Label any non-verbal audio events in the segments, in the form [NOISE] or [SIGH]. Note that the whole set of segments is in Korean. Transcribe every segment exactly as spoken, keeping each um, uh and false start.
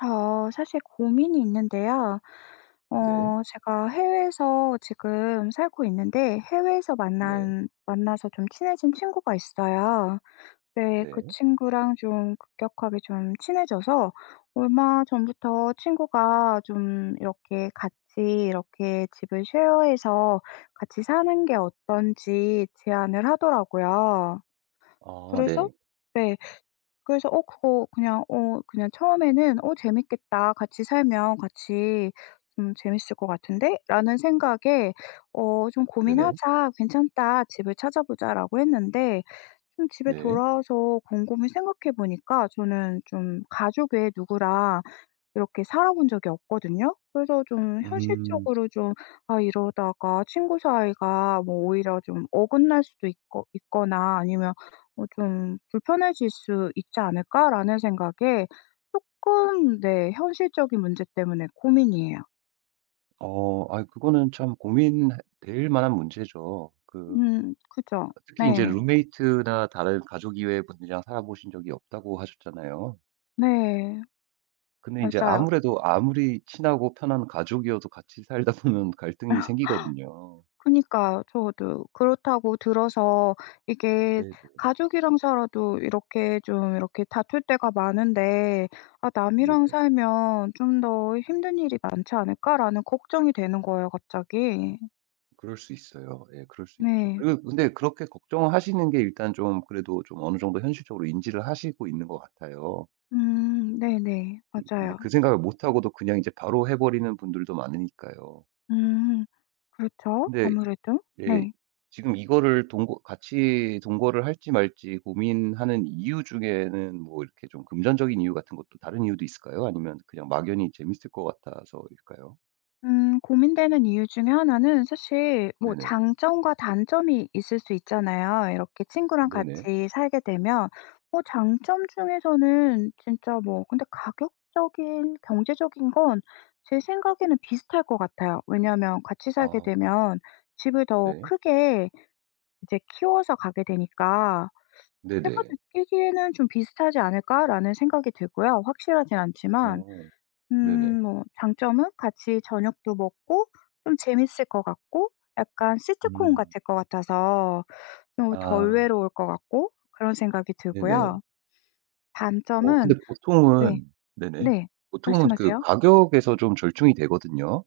저 사실 고민이 있는데요. 네. 어 제가 해외에서 지금 살고 있는데 해외에서 네. 만난 만나서 좀 친해진 친구가 있어요. 네, 그 네. 친구랑 좀 급격하게 좀 친해져서 얼마 전부터 친구가 좀 이렇게 같이 이렇게 집을 쉐어해서 같이 사는 게 어떤지 제안을 하더라고요. 아 그래서 네. 네. 그래서 어 그거 그냥 어 그냥 처음에는 '어 재밌겠다. 같이 살면 같이 좀 재밌을 것 같은데?'라는 생각에 어 "좀 네네. 고민하자. 괜찮다. 집을 찾아보자."라고 했는데 좀 집에 네. 돌아와서 곰곰이 생각해 보니까 저는 좀 가족 외에 누구랑 이렇게 살아본 적이 없거든요. 그래서 좀 음. 현실적으로 좀 '아 이러다가 친구 사이가 뭐 오히려 좀 어긋날 수도 있거 있거나 아니면 뭐 좀 불편해질 수 있지 않을까?'라는 생각에 조금 네 현실적인 문제 때문에 고민이에요. 어 아 그거는 참 고민될 만한 문제죠. 그 음 그죠. 특히 이제 네. 룸메이트나 다른 가족 이외의 분들이랑 살아보신 적이 없다고 하셨잖아요. 네. 근데 이제 맞아요. 아무래도 아무리 친하고 편한 가족이어도 같이 살다 보면 갈등이 생기거든요. 그니까요. 저도 그렇다고 들어서 이게 네네. 가족이랑 살아도 이렇게 좀 이렇게 다툴 때가 많은데 '아 남이랑 네네. 살면 좀 더 힘든 일이 많지 않을까?'라는 걱정이 되는 거예요 갑자기. 그럴 수 있어요. 예 그럴 수 있죠. 네. 그리고 근데 그렇게 걱정하시는 게 일단 좀 그래도 좀 어느 정도 현실적으로 인지를 하시고 있는 것 같아요. 음. 네네. 그제 맞아요. 그 생각을 못 하고도 그냥 이제 바로 해 버리는 분들도 많으니까요. 음. 그렇죠. 근데 아무래도. 예 네. 지금 이거를 동거 같이 동거를 할지 말지 고민하는 이유 중에는 뭐 이렇게 좀 금전적인 이유 같은 것도 다른 이유도 있을까요? 아니면 그냥 막연히 재밌을 것 같아서일까요? 음 고민되는 이유 중에 하나는 사실 뭐 네네. 장점과 단점이 있을 수 있잖아요. 이렇게 친구랑 네네. 같이 살게 되면 뭐 장점 중에서는 진짜 뭐 근데 가격적인 경제적인 건 제 생각에는 비슷할 것 같아요. 왜냐하면 같이 아 살게 되면 집을 더 네. 크게 이제 키워서 가게 되니까 제가 네네. 느끼기에는 좀 비슷하지 않을까라는 생각이 들고요. 확실하진 않지만 어 음 네네. 뭐 장점은 같이 저녁도 먹고 좀 재밌을 것 같고 약간 시트콤 음. 같을 것 같아서 좀 덜 아 외로울 것 같고 그런 생각이 네네. 들고요. 어 근데 단점은 네. 보통은 네네. 네. 보통은 그 말씀하세요. 가격에서 좀 절충이 되거든요.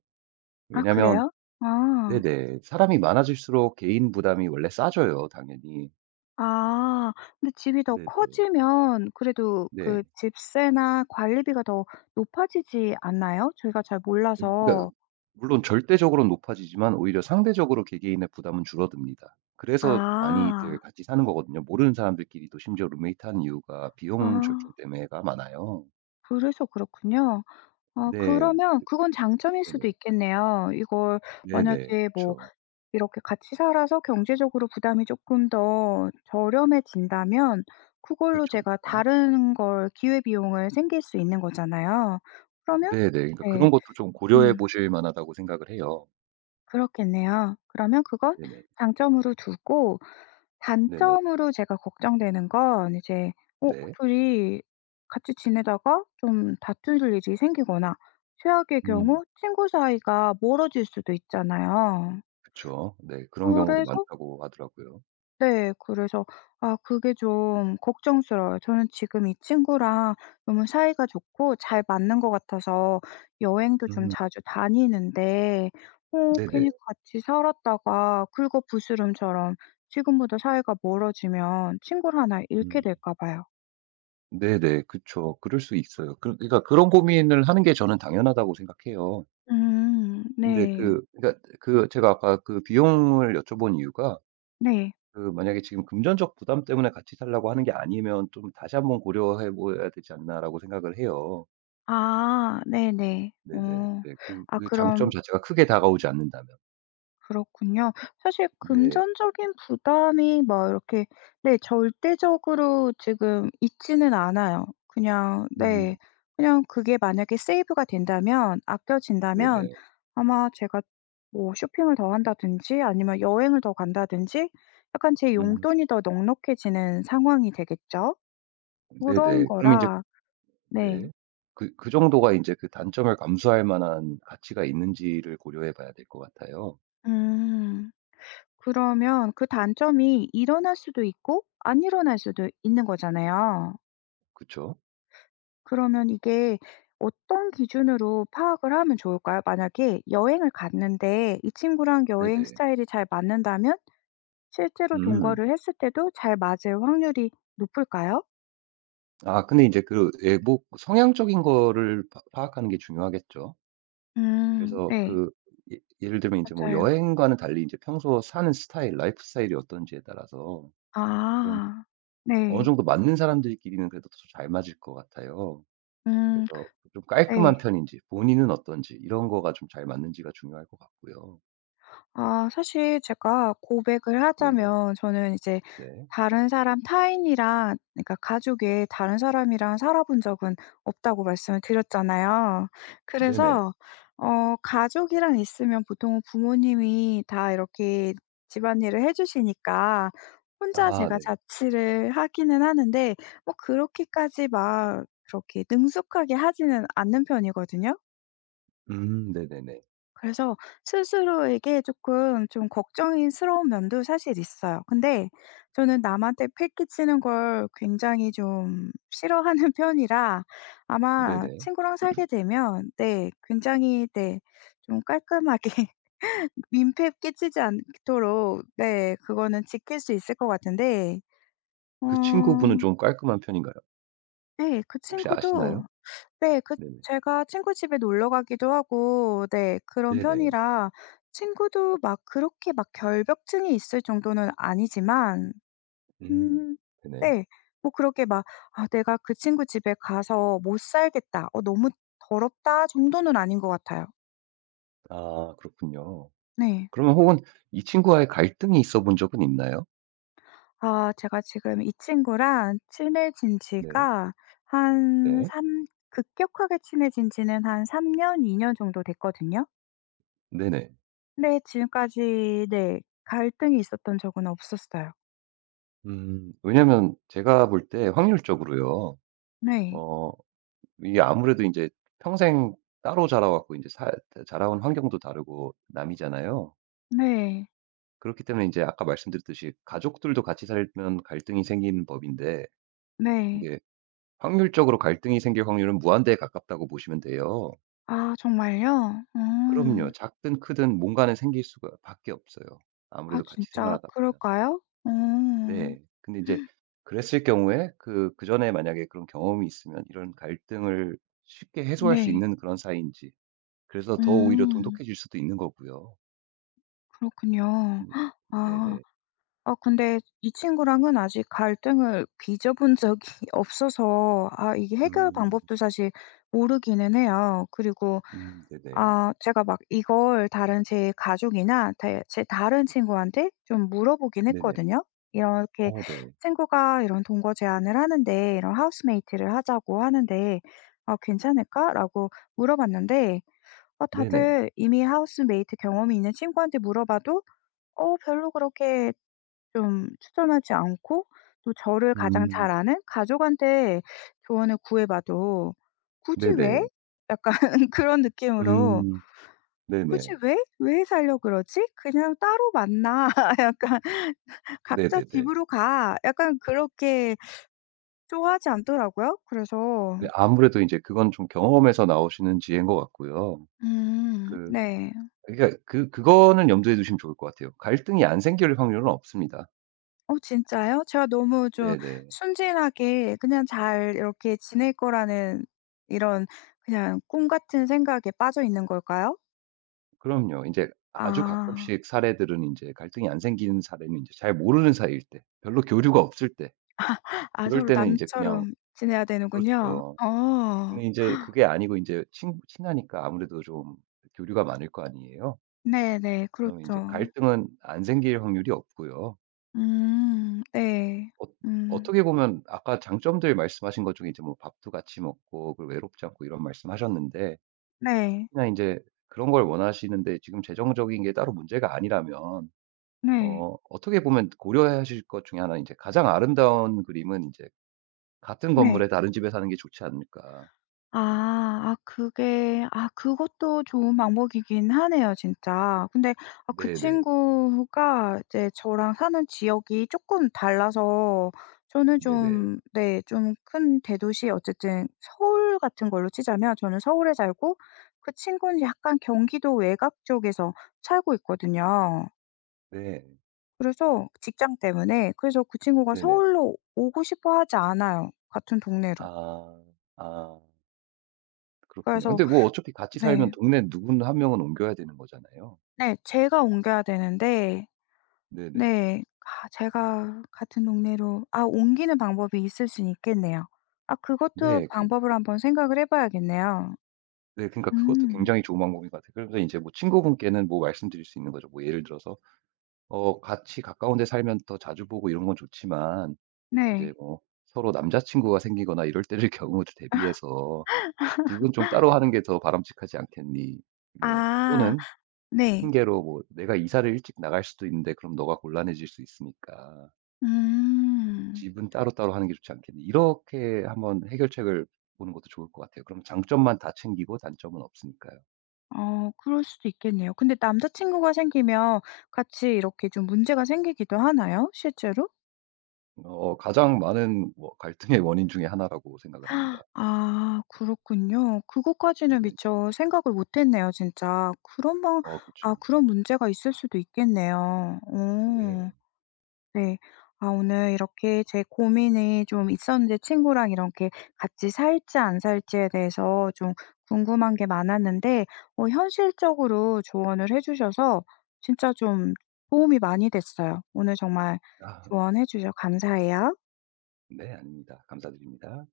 아 왜냐면 그래요? 아. 네네. 사람이 많아질수록 개인 부담이 원래 싸져요, 당연히. 아 근데 집이 더 네네. 커지면 그래도 네. 그 집세나 관리비가 더 높아지지 않나요? 저희가 잘 그러니 몰라서. 까 물론 절대적으로는 높아지지만 오히려 상대적으로 개개인의 부담은 줄어듭니다. 그래서 많이들 아. 같이 사는 거거든요. 모르는 사람들끼리도 심지어 룸메이트 하는 이유가 아 비용 절충 때문에가 많아요. 그래서 그렇군요. 어 네. 그러면 그건 장점일 수도 네네. 있겠네요. 이걸 네네. 만약에 뭐 그쵸. 이렇게 같이 살아서 경제적으로 부담이 조금 더 저렴해진다면 그걸로 그쵸, 제가 그쵸. 다른 걸 기회비용을 생길 수 있는 거잖아요. 그러면 네네. 그러니까 네. 그런 것도 좀 고려해 음. 보실 만하다고 생각을 해요. 그렇겠네요. 그러면 그건 네네. 장점으로 두고 네네. 단점으로 제가 걱정되는 건 이제 어 네. 둘이 같이 지내다가 좀 다툴 일이 생기거나 최악의 음. 경우 친구 사이가 멀어질 수도 있잖아요. 그쵸. 네. 그런 경우도 그래서 많다고 하더라고요. 네. 그래서 아 그게 좀 걱정스러워요. 저는 지금 이 친구랑 너무 사이가 좋고 잘 맞는 것 같아서 여행도 좀 음. 자주 다니는데 어 네네. 괜히 같이 살았다가 긁어부스럼처럼 지금보다 사이가 멀어지면 친구를 하나 잃게 음. 될까 봐요. 네네. 그쵸. 그럴 수 있어요. 그 그러니까 그런 고민을 하는 게 저는 당연하다고 생각해요. 음. 근데 네. 그 그러니까 그 제가 아까 그 비용을 여쭤본 이유가 네. 그 만약에 지금 금전적 부담 때문에 같이 살라고 하는 게 아니면 좀 다시 한번 고려해 보아야 되지 않나라고 생각을 해요. 아 네네. 네네. 어. 네. 그 아 그 장점 그럼 자체가 크게 다가오지 않는다면. 그렇군요. 사실 네. 금전적인 부담이 막 이렇게 네 절대적으로 지금 있지는 않아요. 그냥 음. 네. 그냥 그게 만약에 세이브가 된다면 아껴진다면 네네. 아마 제가 뭐 쇼핑을 더 한다든지 아니면 여행을 더 간다든지 약간 제 음. 용돈이 더 넉넉해지는 상황이 되겠죠. 그런 네네. 그럼 인제 거라 네. 네. 그 그 정도가 이제 그 단점을 감수할 만한 가치가 있는지를 고려해 봐야 될 것 같아요. 음. 그러면 그 단점이 일어날 수도 있고 안 일어날 수도 있는 거잖아요. 그쵸? 그러면 이게 어떤 기준으로 파악을 하면 좋을까요? 만약에 여행을 갔는데 이 친구랑 여행 네네. 스타일이 잘 맞는다면 실제로 음. 동거를 했을 때도 잘 맞을 확률이 높을까요? 아 근데 이제 그 예 뭐 성향적인 거를 파 파악하는 게 중요하겠죠. 음. 그래서 네. 그 예 예를 들면 이제 뭐 맞아요. 여행과는 달리 이제 평소 사는 스타일, 라이프 스타일이 어떤지에 따라서 좀 아. 어느 네. 정도 맞는 사람들끼리는 그래도 더 잘 맞을 것 같아요. 음. 그래서 좀 네. 깔끔한 편인지 본인은 어떤지 이런 거가 좀 잘 맞는지가 중요할 것 같고요. 아 사실 제가 고백을 네네. 하자면 저는 이제 네. 다른 사람 타인이랑 그러니까 가족 외에 다른 사람이랑 살아본 적은 없다고 말씀을 드렸잖아요. 네네. 그래서 어 가족이랑 있으면 보통 부모님이 다 이렇게 집안일을 해 주시니까 혼자 아 제가 네. 자취를 하기는 하는데 뭐 그렇게까지 막 그렇게 능숙하게 하지는 않는 편이거든요. 음 네네네. 그래서 스스로에게 조금 좀 걱정스러운 면도 사실 있어요. 근데 저는 남한테 패기치는 걸 굉장히 좀 싫어하는 [LAUGHS] 편이라 아마 네네. 친구랑 살게 되면 네 굉장히 네 좀 깔끔하게 [LAUGHS] 민폐 끼치지 않도록 네 그거는 지킬 수 있을 것 같은데 그 어 친구분은 좀 깔끔한 편인가요? 네 그 혹시 아시나요? 친구도 네. 그 네네. 제가 친구 집에 놀러 가기도 하고 네 그런 네네. 편이라 친구도 막 그렇게 막 결벽증이 있을 정도는 아니지만 음. 음 네네. 네. 뭐 그렇게 막 '아 내가 그 친구 집에 가서 못 살겠다. 어 너무 더럽다.' 정도는 아닌 것 같아요. 아 그렇군요. 네. 그러면 혹은 이 친구와의 갈등이 있어 본 적은 있나요? 아 제가 지금 이 친구랑 친해진 네. 지가 한 네. 3 급격하게 친해진 지는 한 삼 년, 이 년 정도 됐거든요. 네네. 네. 지금까지 네. 갈등이 있었던 적은 없었어요. 음. 왜냐면 제가 볼 때 확률적으로요. 네. 어 이게 아무래도 이제 평생 따로 자라 왔고 이제살 자라온 환경도 다르고 남이잖아요. 네. 그렇기 때문에 이제 아까 말씀드렸듯이 가족들도 같이 살면 갈등이 생기는 법인데 네. 이게 확률적으로 갈등이 생길 확률은 무한대에 가깝다고 보시면 돼요. 아 정말요? 어. 그럼요. 작든 크든 뭔가는 생길 수가 밖에 없어요, 아 아무래도 같이 진짜 생활하다 보면. 그럴까요? 어. 네. 근데 이제 그랬을 경우에 그 그전에 만약에 그런 경험이 있으면 이런 갈등을 쉽게 해소할 수 네. 있는 그런 사이인지 그래서 더 오히려 음. 돈독해질 수도 있는 거고요. 그렇군요. 음. 아. 네네. 아 근데 이 친구랑은 아직 갈등을 빚어본 적이 [LAUGHS] 없어서 아 이게 해결 음. 방법도 사실 모르기는 해요. 그리고 음 네네. 아 제가 막 이걸 다른 제 가족이나 다 제 다른 친구한테 좀 물어보긴 네네. 했거든요. 이렇게 어 네. 친구가 이런 동거 제안을 하는데 이런 하우스메이트를 하자고 하는데 "아 괜찮을까?"라고 물어봤는데 아 네네. 다들 이미 하우스메이트 경험이 있는 친구한테 물어봐도 "어 별로 그렇게 좀 추천하지 않고 또 저를 가장 음. 잘 아는 가족한테 조언을 구해 봐도 '굳이 왜?' 네네. 약간 [LAUGHS] 그런 느낌으로 음. '굳이 네네. 왜? 왜 살려 그러지? 그냥 따로 만나. [LAUGHS] 약간 각자 네네네. 집으로 가.' 약간 그렇게 좋아하지 않더라고요. 그래서 네 아무래도 이제 그건 좀 경험에서 나오시는 지혜인 것 같고요. 음 그 네. 그러니까 그 그거는 염두에 두시면 좋을 것 같아요. 갈등이 안 생길 확률은 없습니다. 어 진짜요? 제가 너무 좀 네네. 순진하게 그냥 잘 이렇게 지낼 거라는 이런 그냥 꿈 같은 생각에 빠져 있는 걸까요? 그럼요. 이제 아주 아. 가끔씩 사례들은 이제 갈등이 안 생기는 사례는 이제 잘 모르는 사이일 때, 별로 교류가 없을 때 아 그럴 서로 때는 이제 그냥 남처럼 지내야 되는군요. 그렇죠. 어. 근데 이제 그게 아니고 이제 친 친하니까 아무래도 좀 교류가 많을 거 아니에요. 네네. 그러면 제 그렇죠. 갈등은 안 생길 확률이 없고요. 음. 네. 어 음. 어떻게 보면 아까 장점들 말씀하신 것 중에 이제 뭐 밥도 같이 먹고 그리고 외롭지 않고 이런 말씀하셨는데 네. 그냥 이제 그런 걸 원하시는데 지금 재정적인 게 따로 문제가 아니라면 네. 어 어떻게 보면 고려하실 것 중에 하나는 제 가장 아름다운 그림은 이제 '같은 네. 건물에 다른 집에 사는 게 좋지 않을까.' 아. 아 그게 아 그것도 좋은 방법이긴 하네요 진짜. 근데 아 그 네네. 친구가 이제 저랑 사는 지역이 조금 달라서 저는 네네. 좀 네 좀 큰 대도시 어쨌든 서울 같은 걸로 치자면 저는 서울에 살고 그 친구는 약간 경기도 외곽 쪽에서 살고 있거든요. 네. 그래서 직장 때문에 그래서 그 친구가 네네. 서울로 오고 싶어 하지 않아요 같은 동네로. 아. 아 그렇군요. 그래서 근데 뭐 어차피 같이 살면 네. 동네 누군 한 명은 옮겨야 되는 거잖아요. 네. 제가 옮겨야 되는데 네네. 네. 아 제가 같은 동네로 아 옮기는 방법이 있을 순 있겠네요. 아 그것도 네. 그 방법을 한번 생각을 해 봐야겠네요. 네. 그러니까 그것도 음. 굉장히 좋은 방법인 것 같아요. 그러면서 인제 뭐 친구분께는 뭐 말씀드릴 수 있는 거죠. 뭐 예를 들어서 어 같이 가까운 데 살면 더 자주 보고 이런 건 좋지만 인제 네. 뭐 서로 남자 친구가 생기거나 이럴 때를 [LAUGHS] 경우 대비해서 "집은 좀 따로 하는 게 더 바람직하지 않겠니?" 뭐 아. 또는 네. 핑계로 뭐 "내가 이사를 일찍 나갈 수도 있는데 그럼 너가 곤란해질 수 있으니까 음. 집은 따로따로 하는 게 좋지 않겠니?" 이렇게 한번 해결책을 보는 것도 좋을 것 같아요. 그럼 장점만 다 챙기고 단점은 없으니까요. 어 그럴 수도 있겠네요. 근데 남자친구가 생기면 같이 이렇게 좀 문제가 생기기도 하나요? 실제로? 어 가장 많은 뭐 갈등의 원인 중에 하나라고 생각을 합니다. 아 그렇군요. 그것까지는 네네. 미처 생각을 못 했네요 진짜. 그런 방, 어 아 그쵸. 그런 문제가 있을 수도 있겠네요. 네. 오, 네. 아 오늘 이렇게 제 고민이 좀 있었는데 친구랑 이렇게 같이 살지 안 살지에 대해서 좀 궁금한 게 많았는데 어 현실적으로 조언을 해 주셔서 진짜 좀 도움이 많이 됐어요. 오늘 정말 아 조언해 주셔서 감사해요. 네 아닙니다. 감사드립니다.